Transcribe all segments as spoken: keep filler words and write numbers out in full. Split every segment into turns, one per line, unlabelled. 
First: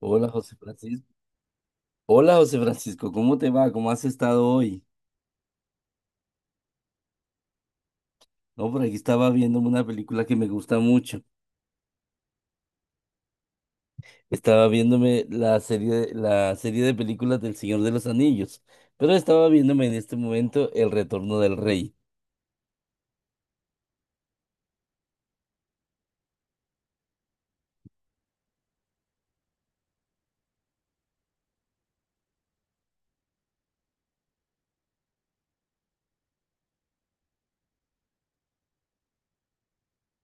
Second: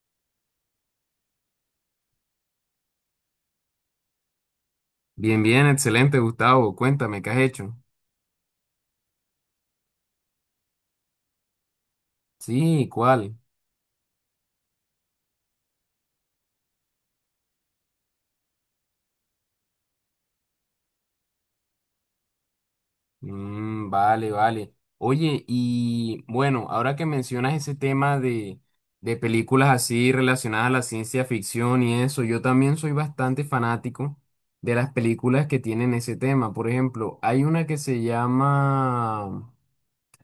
Hola José Francisco. Hola José Francisco, ¿cómo te va? ¿Cómo has estado hoy?
Bien, bien, excelente, Gustavo. Cuéntame, ¿qué has hecho?
No, por aquí estaba viéndome una película que me gusta mucho.
Sí, ¿cuál?
Estaba viéndome la serie, la serie de películas del Señor de los Anillos, pero estaba viéndome en este momento El Retorno del Rey.
Mm, vale, vale. Oye, y bueno, ahora que mencionas ese tema de, de películas así relacionadas a la ciencia ficción y eso, yo también soy bastante fanático de las películas que tienen ese tema. Por ejemplo, hay una que se llama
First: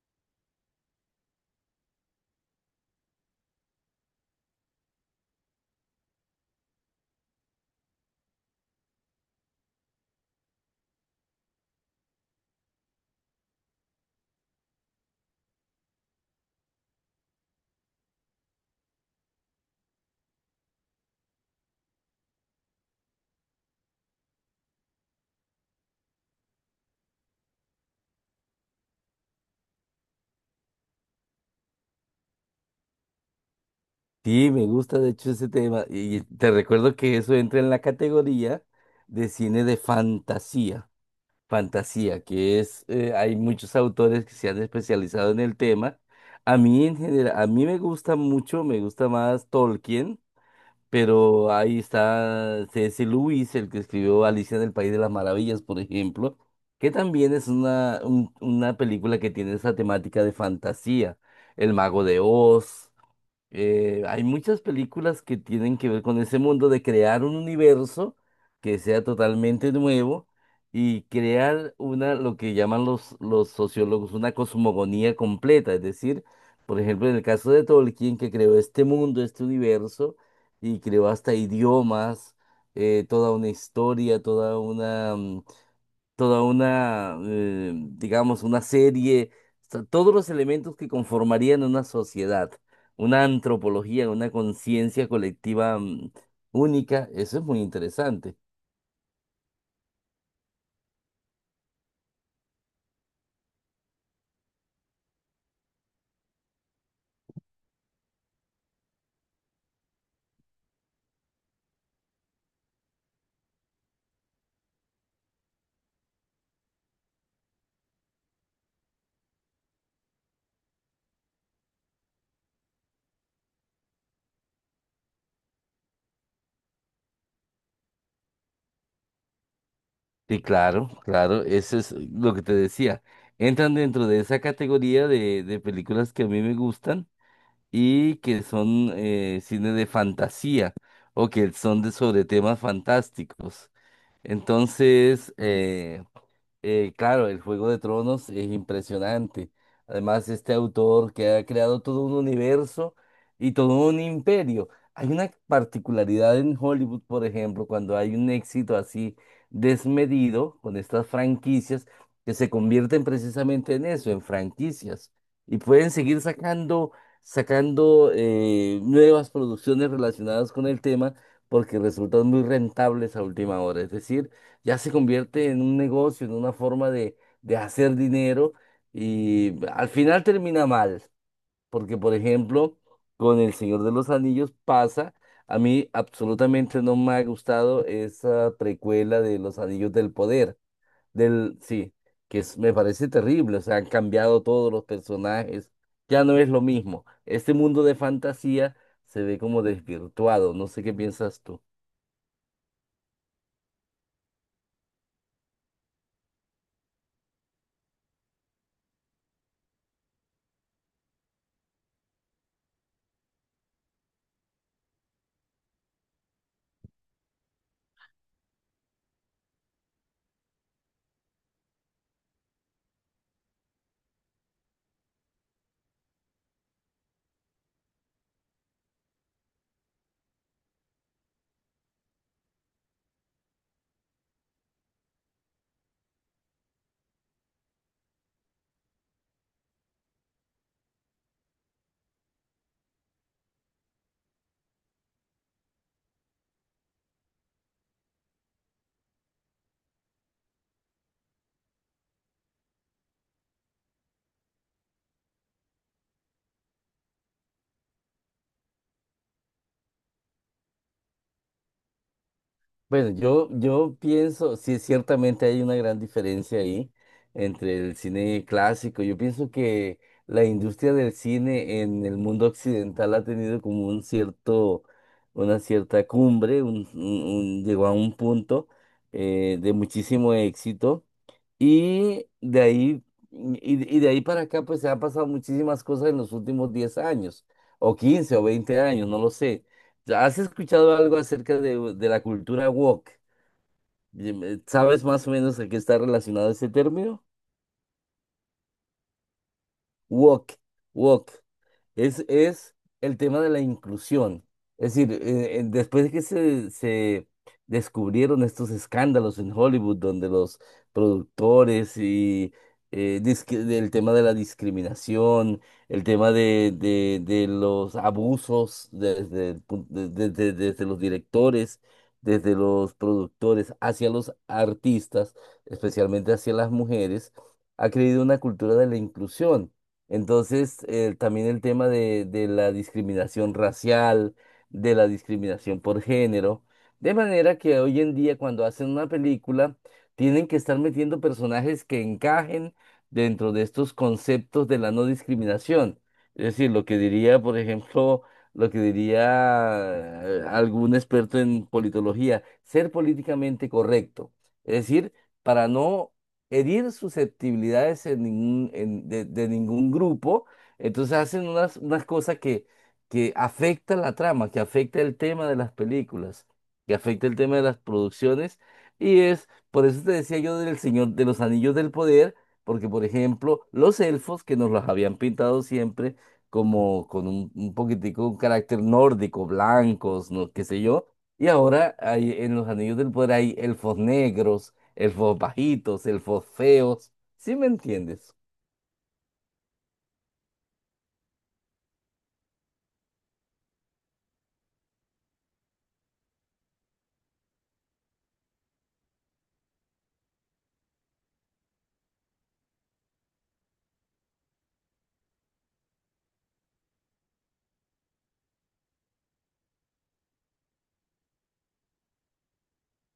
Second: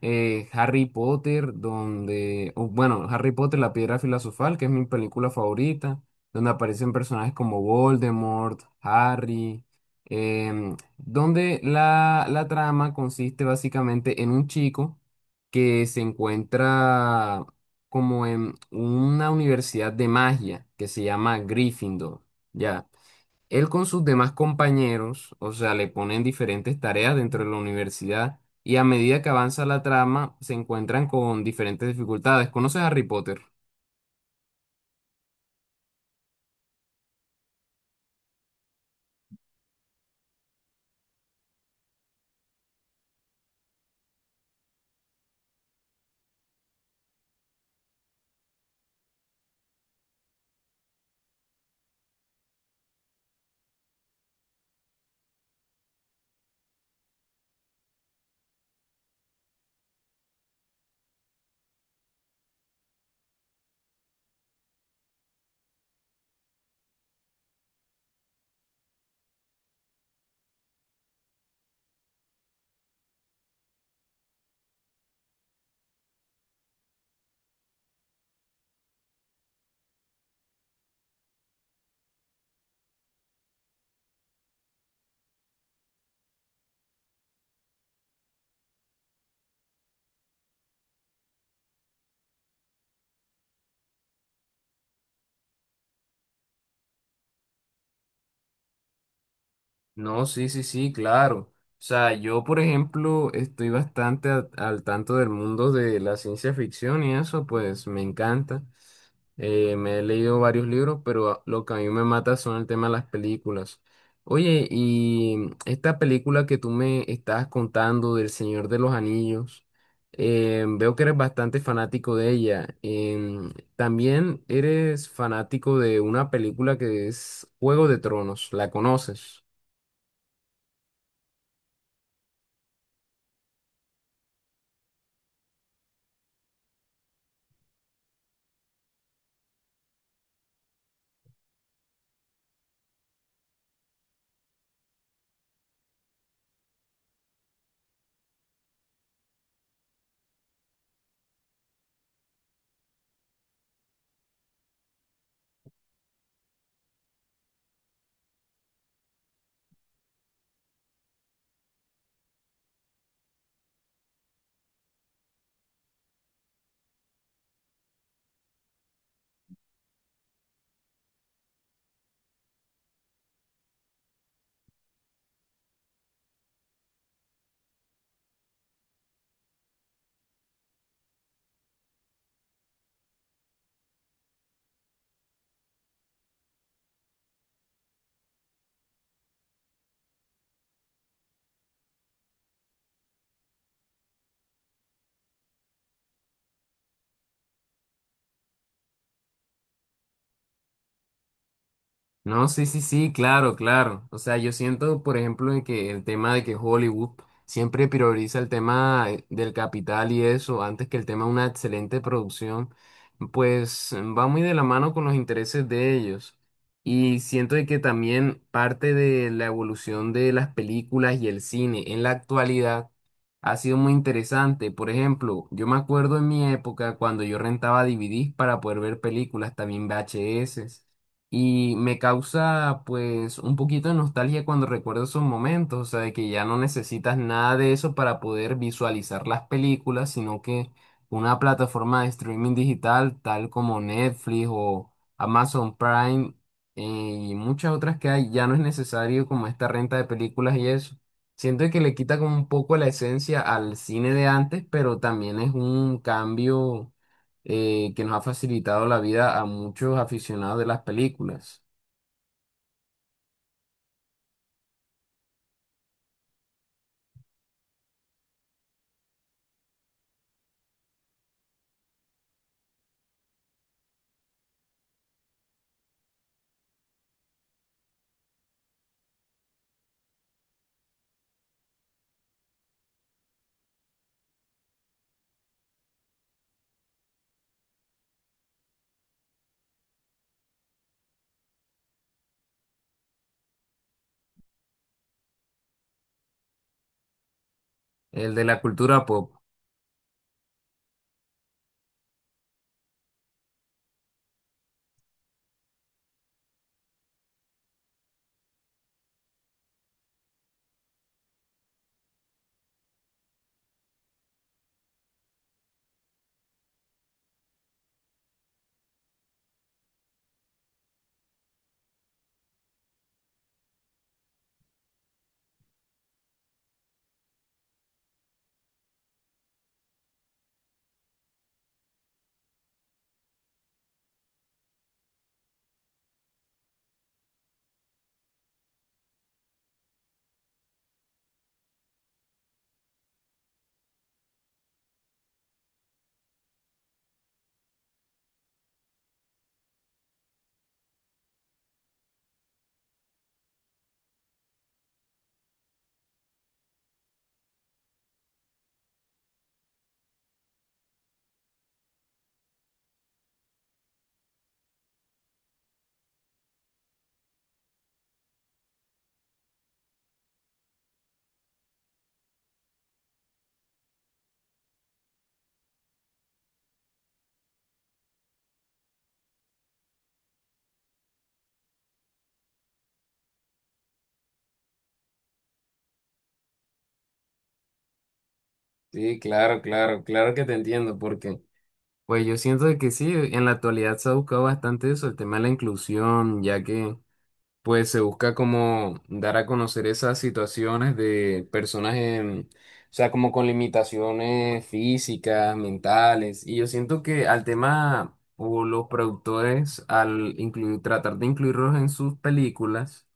eh, Harry Potter, donde, o, bueno, Harry Potter, La Piedra Filosofal, que es mi película favorita, donde aparecen personajes como Voldemort, Harry, em, donde la, la trama consiste básicamente en un chico que se encuentra como en una universidad de magia que se llama Gryffindor. Ya. Él con sus demás compañeros, o sea, le ponen diferentes tareas dentro de la universidad y a medida que avanza la trama se encuentran con diferentes dificultades. ¿Conoces a Harry Potter?
Sí, me gusta de hecho ese tema y te recuerdo que eso entra en la categoría de cine de fantasía. Fantasía, que es, eh, hay muchos autores que se han especializado en el tema. A mí en general, a mí me gusta mucho, me gusta más Tolkien, pero ahí está C. S. Lewis, el que escribió Alicia en el País de las Maravillas, por ejemplo, que también es una, un- una película que tiene esa temática de fantasía, El Mago de Oz. Eh, hay muchas películas que tienen que ver con ese mundo de crear un universo que sea totalmente nuevo y crear una, lo que llaman los, los sociólogos, una cosmogonía completa. Es decir, por ejemplo, en el caso de Tolkien, que creó este mundo, este universo, y creó hasta idiomas, eh, toda una historia, toda una mm, toda una, eh, digamos, una serie, o sea, todos los elementos que conformarían una sociedad, una antropología, una conciencia colectiva, mm, única, eso es muy interesante.
No, sí, sí, sí, claro. O sea, yo, por ejemplo, estoy bastante a- al tanto del mundo de la ciencia ficción y eso, pues me encanta. Eh, me he leído varios libros, pero a- lo que a mí me mata son el tema de las películas. Oye, y esta película que tú me estabas contando del Señor de los Anillos, eh, veo que eres bastante fanático de ella. Em, también eres fanático de una película que es Juego de Tronos, ¿la conoces?
Sí, claro, claro, eso es lo que te decía. Entran dentro de esa categoría de, de películas que a mí me gustan y que son eh, cine de fantasía o que son de sobre temas fantásticos. Entonces, eh, Eh, claro, el Juego de Tronos es impresionante. Además, este autor que ha creado todo un universo y todo un imperio. Hay una particularidad en Hollywood, por ejemplo, cuando hay un éxito así desmedido con estas franquicias que se convierten precisamente en eso, en franquicias. Y pueden seguir sacando, sacando eh, nuevas producciones relacionadas con el tema porque resultan muy rentables a última hora. Es decir, ya se convierte en un negocio, en una forma de, de hacer dinero y al final termina mal, porque por ejemplo, con El Señor de los Anillos pasa, a mí absolutamente no me ha gustado esa precuela de Los Anillos del Poder, del, sí, que es- me parece terrible, o sea, han cambiado todos los personajes, ya no es lo mismo, este mundo de fantasía se ve como desvirtuado, no sé qué piensas tú.
No, sí, sí, sí, claro, claro. O sea, yo siento, por ejemplo, de que el tema de que Hollywood siempre prioriza el tema eh, del capital y eso, antes que el tema de una excelente producción, pues mm, va muy de la mano con los intereses de ellos. Y siento de que también parte de la evolución de las películas y el cine en la actualidad ha sido muy interesante. Por ejemplo, yo me acuerdo en mi época cuando yo rentaba D V Ds para poder ver películas, también V H S. Y me causa pues un poquito de nostalgia cuando recuerdo esos momentos, o sea, de que ya no necesitas nada de eso para poder visualizar las películas, sino que una plataforma de streaming digital tal como Netflix o Amazon Prime eh, y muchas otras que hay, ya no es necesario como esta renta de películas y eso. Siento que le quita como un poco la esencia al cine de antes, pero también es un cambio eh, que nos ha facilitado la vida a muchos aficionados de las películas,
Bueno, yo, yo pienso, sí, ciertamente hay una gran diferencia ahí entre el cine clásico. Yo pienso que la industria del cine en el mundo occidental ha tenido como un cierto, una cierta cumbre, un, un- un- llegó a un punto eh, de muchísimo éxito. Y de ahí, y, y de ahí para acá, pues se han pasado muchísimas cosas en los últimos diez años, o quince o veinte años, no lo sé. ¿Has escuchado algo acerca de, de la cultura woke? Dime, ¿sabes más o menos a qué está relacionado ese término?
el de la cultura pop.
Woke, woke. es, es el tema de la inclusión. Es decir, eh, eh, después de que se, se descubrieron estos escándalos en Hollywood, donde los productores y eh, disque- del tema de la discriminación, el tema de, de, de los abusos desde, el pun- de- de- de- desde los directores, desde los productores hacia los artistas, especialmente hacia las mujeres, ha creído una cultura de la inclusión. Entonces, eh, también el tema de, de la discriminación racial, de la discriminación por género, de manera que hoy en día cuando hacen una película, tienen que estar metiendo personajes que encajen dentro de estos conceptos de la no discriminación. Es decir, lo que diría, por ejemplo, lo que diría eh, algún experto en politología, ser políticamente correcto. Es decir, para no herir susceptibilidades en ningún, en- de, de ningún grupo. Entonces hacen unas, unas cosas que, que afectan la trama, que afecta el tema de las películas, que afecta el tema de las producciones. Y es, por eso te decía yo del Señor de los Anillos del Poder, porque por ejemplo, los elfos que nos los habían pintado siempre como con un, un poquitico un carácter nórdico, blancos, no, qué sé yo. Y ahora hay, en los Anillos del Poder hay elfos negros, el elfos bajitos, el elfos feos. ¿Sí me entiendes?
Sí, claro, claro, claro que te entiendo, porque pues yo siento de que sí, en la actualidad se ha buscado bastante eso, el tema de la inclusión, ya que pues se busca como dar a conocer esas situaciones de personas en, o sea, como con limitaciones físicas, mentales, y yo siento que al tema o los productores al incluir, tratar de incluirlos en sus películas,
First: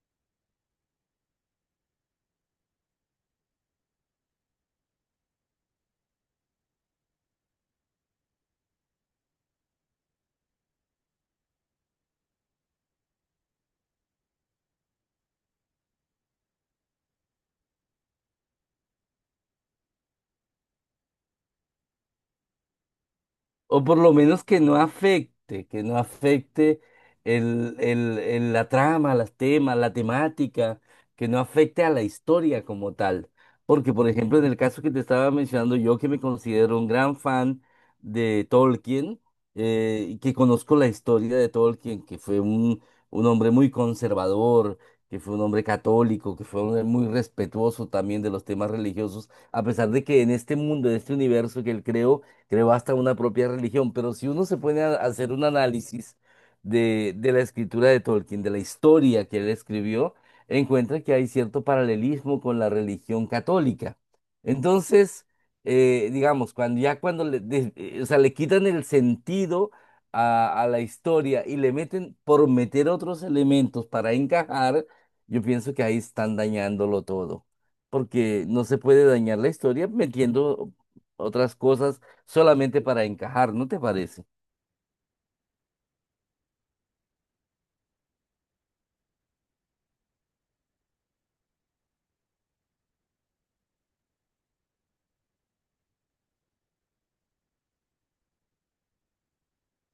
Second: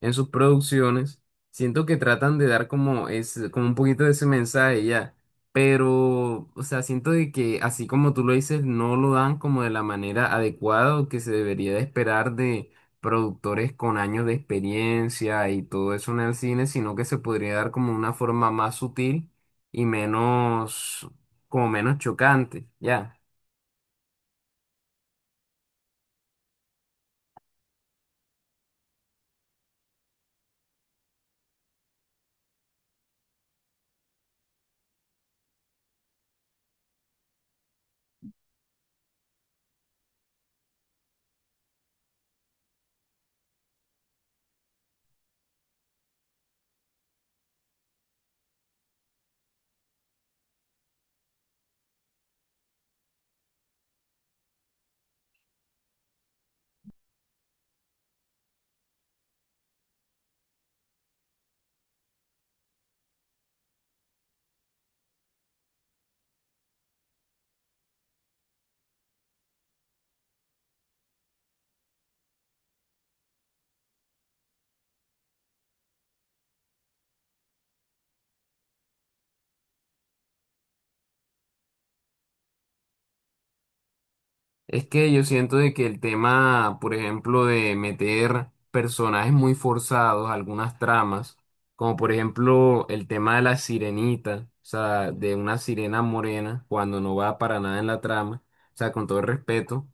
en sus producciones, siento que tratan de dar como, es, como un poquito de ese mensaje ya, pero, o sea, siento de que así como tú lo dices, no lo dan como de la manera adecuada o que se debería de esperar de productores con años de experiencia y todo eso en el cine, sino que se podría dar como una forma más sutil y menos, como menos chocante, ya.
O por lo menos que no afecte, que no afecte el, el- el- la trama, las temas, la temática, que no afecte a la historia como tal. Porque, por ejemplo, en el caso que te estaba mencionando, yo que me considero un gran fan de Tolkien, eh, y que conozco la historia de Tolkien, que fue un, un hombre muy conservador, que fue un hombre católico, que fue un hombre muy respetuoso también de los temas religiosos, a pesar de que en este mundo, en este universo que él creó, creó hasta una propia religión, pero si uno se pone a hacer un análisis de, de la escritura de Tolkien, de la historia que él escribió, encuentra que hay cierto paralelismo con la religión católica. Entonces, eh, digamos, cuando ya cuando le, des- eh, o sea, le quitan el sentido a, a la historia y le meten por meter otros elementos para encajar, yo pienso que ahí están dañándolo todo, porque no se puede dañar la historia metiendo otras cosas solamente para encajar, ¿no te parece?
Es que yo siento de que el tema, por ejemplo, de meter personajes muy forzados, algunas tramas, como por ejemplo el tema de la sirenita, o sea, de una sirena morena, cuando no va para nada en la trama, o sea, con todo el respeto,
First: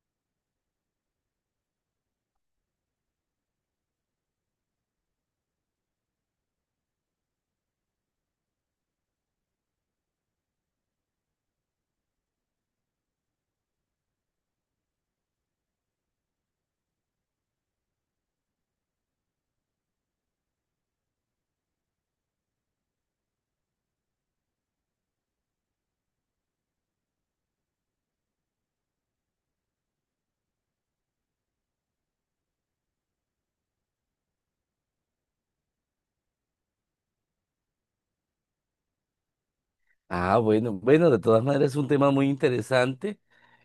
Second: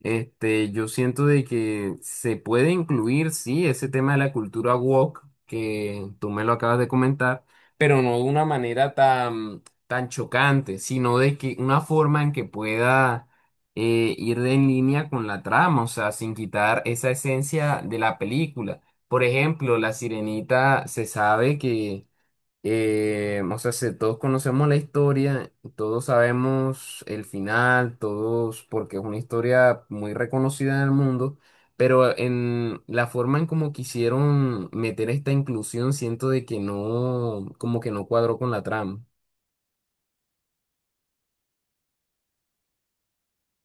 este, yo siento de que se puede incluir, sí, ese tema de la cultura woke, que tú me lo acabas de comentar, pero no de una manera tan, tan chocante, sino de que una forma en que pueda eh, ir en línea con la trama, o sea, sin quitar esa esencia de la película. Por ejemplo, La Sirenita se sabe que, eh, o sea, se- todos conocemos la historia, todos sabemos el final, todos, porque es una historia muy reconocida en el mundo. Pero en la forma en como quisieron meter esta inclusión, siento de que no, como que no cuadró con la trama.
Ah, bueno, bueno, de todas maneras es un tema muy interesante.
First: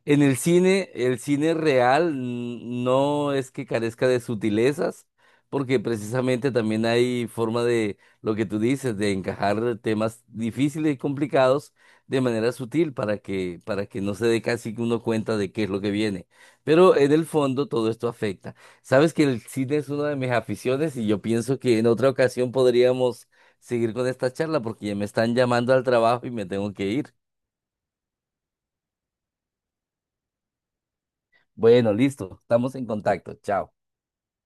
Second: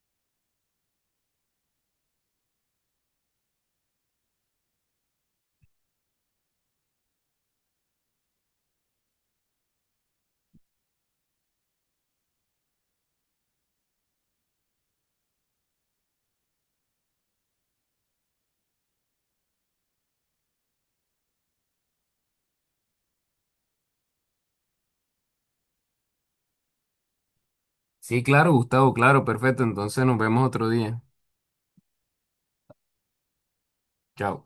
En el cine, el cine real mm, no es que carezca de sutilezas, porque precisamente también hay forma de lo que tú dices, de encajar temas difíciles y complicados de manera sutil para que, para que no se dé casi que uno cuenta de qué es lo que viene. Pero en el fondo todo esto afecta. Sabes que el cine es una de mis aficiones y yo pienso que en otra ocasión podríamos seguir con esta charla porque ya me están llamando al trabajo y me tengo que ir.
Sí, claro, Gustavo, claro, perfecto. Entonces nos vemos otro día.
Bueno, listo, estamos en contacto. Chao.
Chao.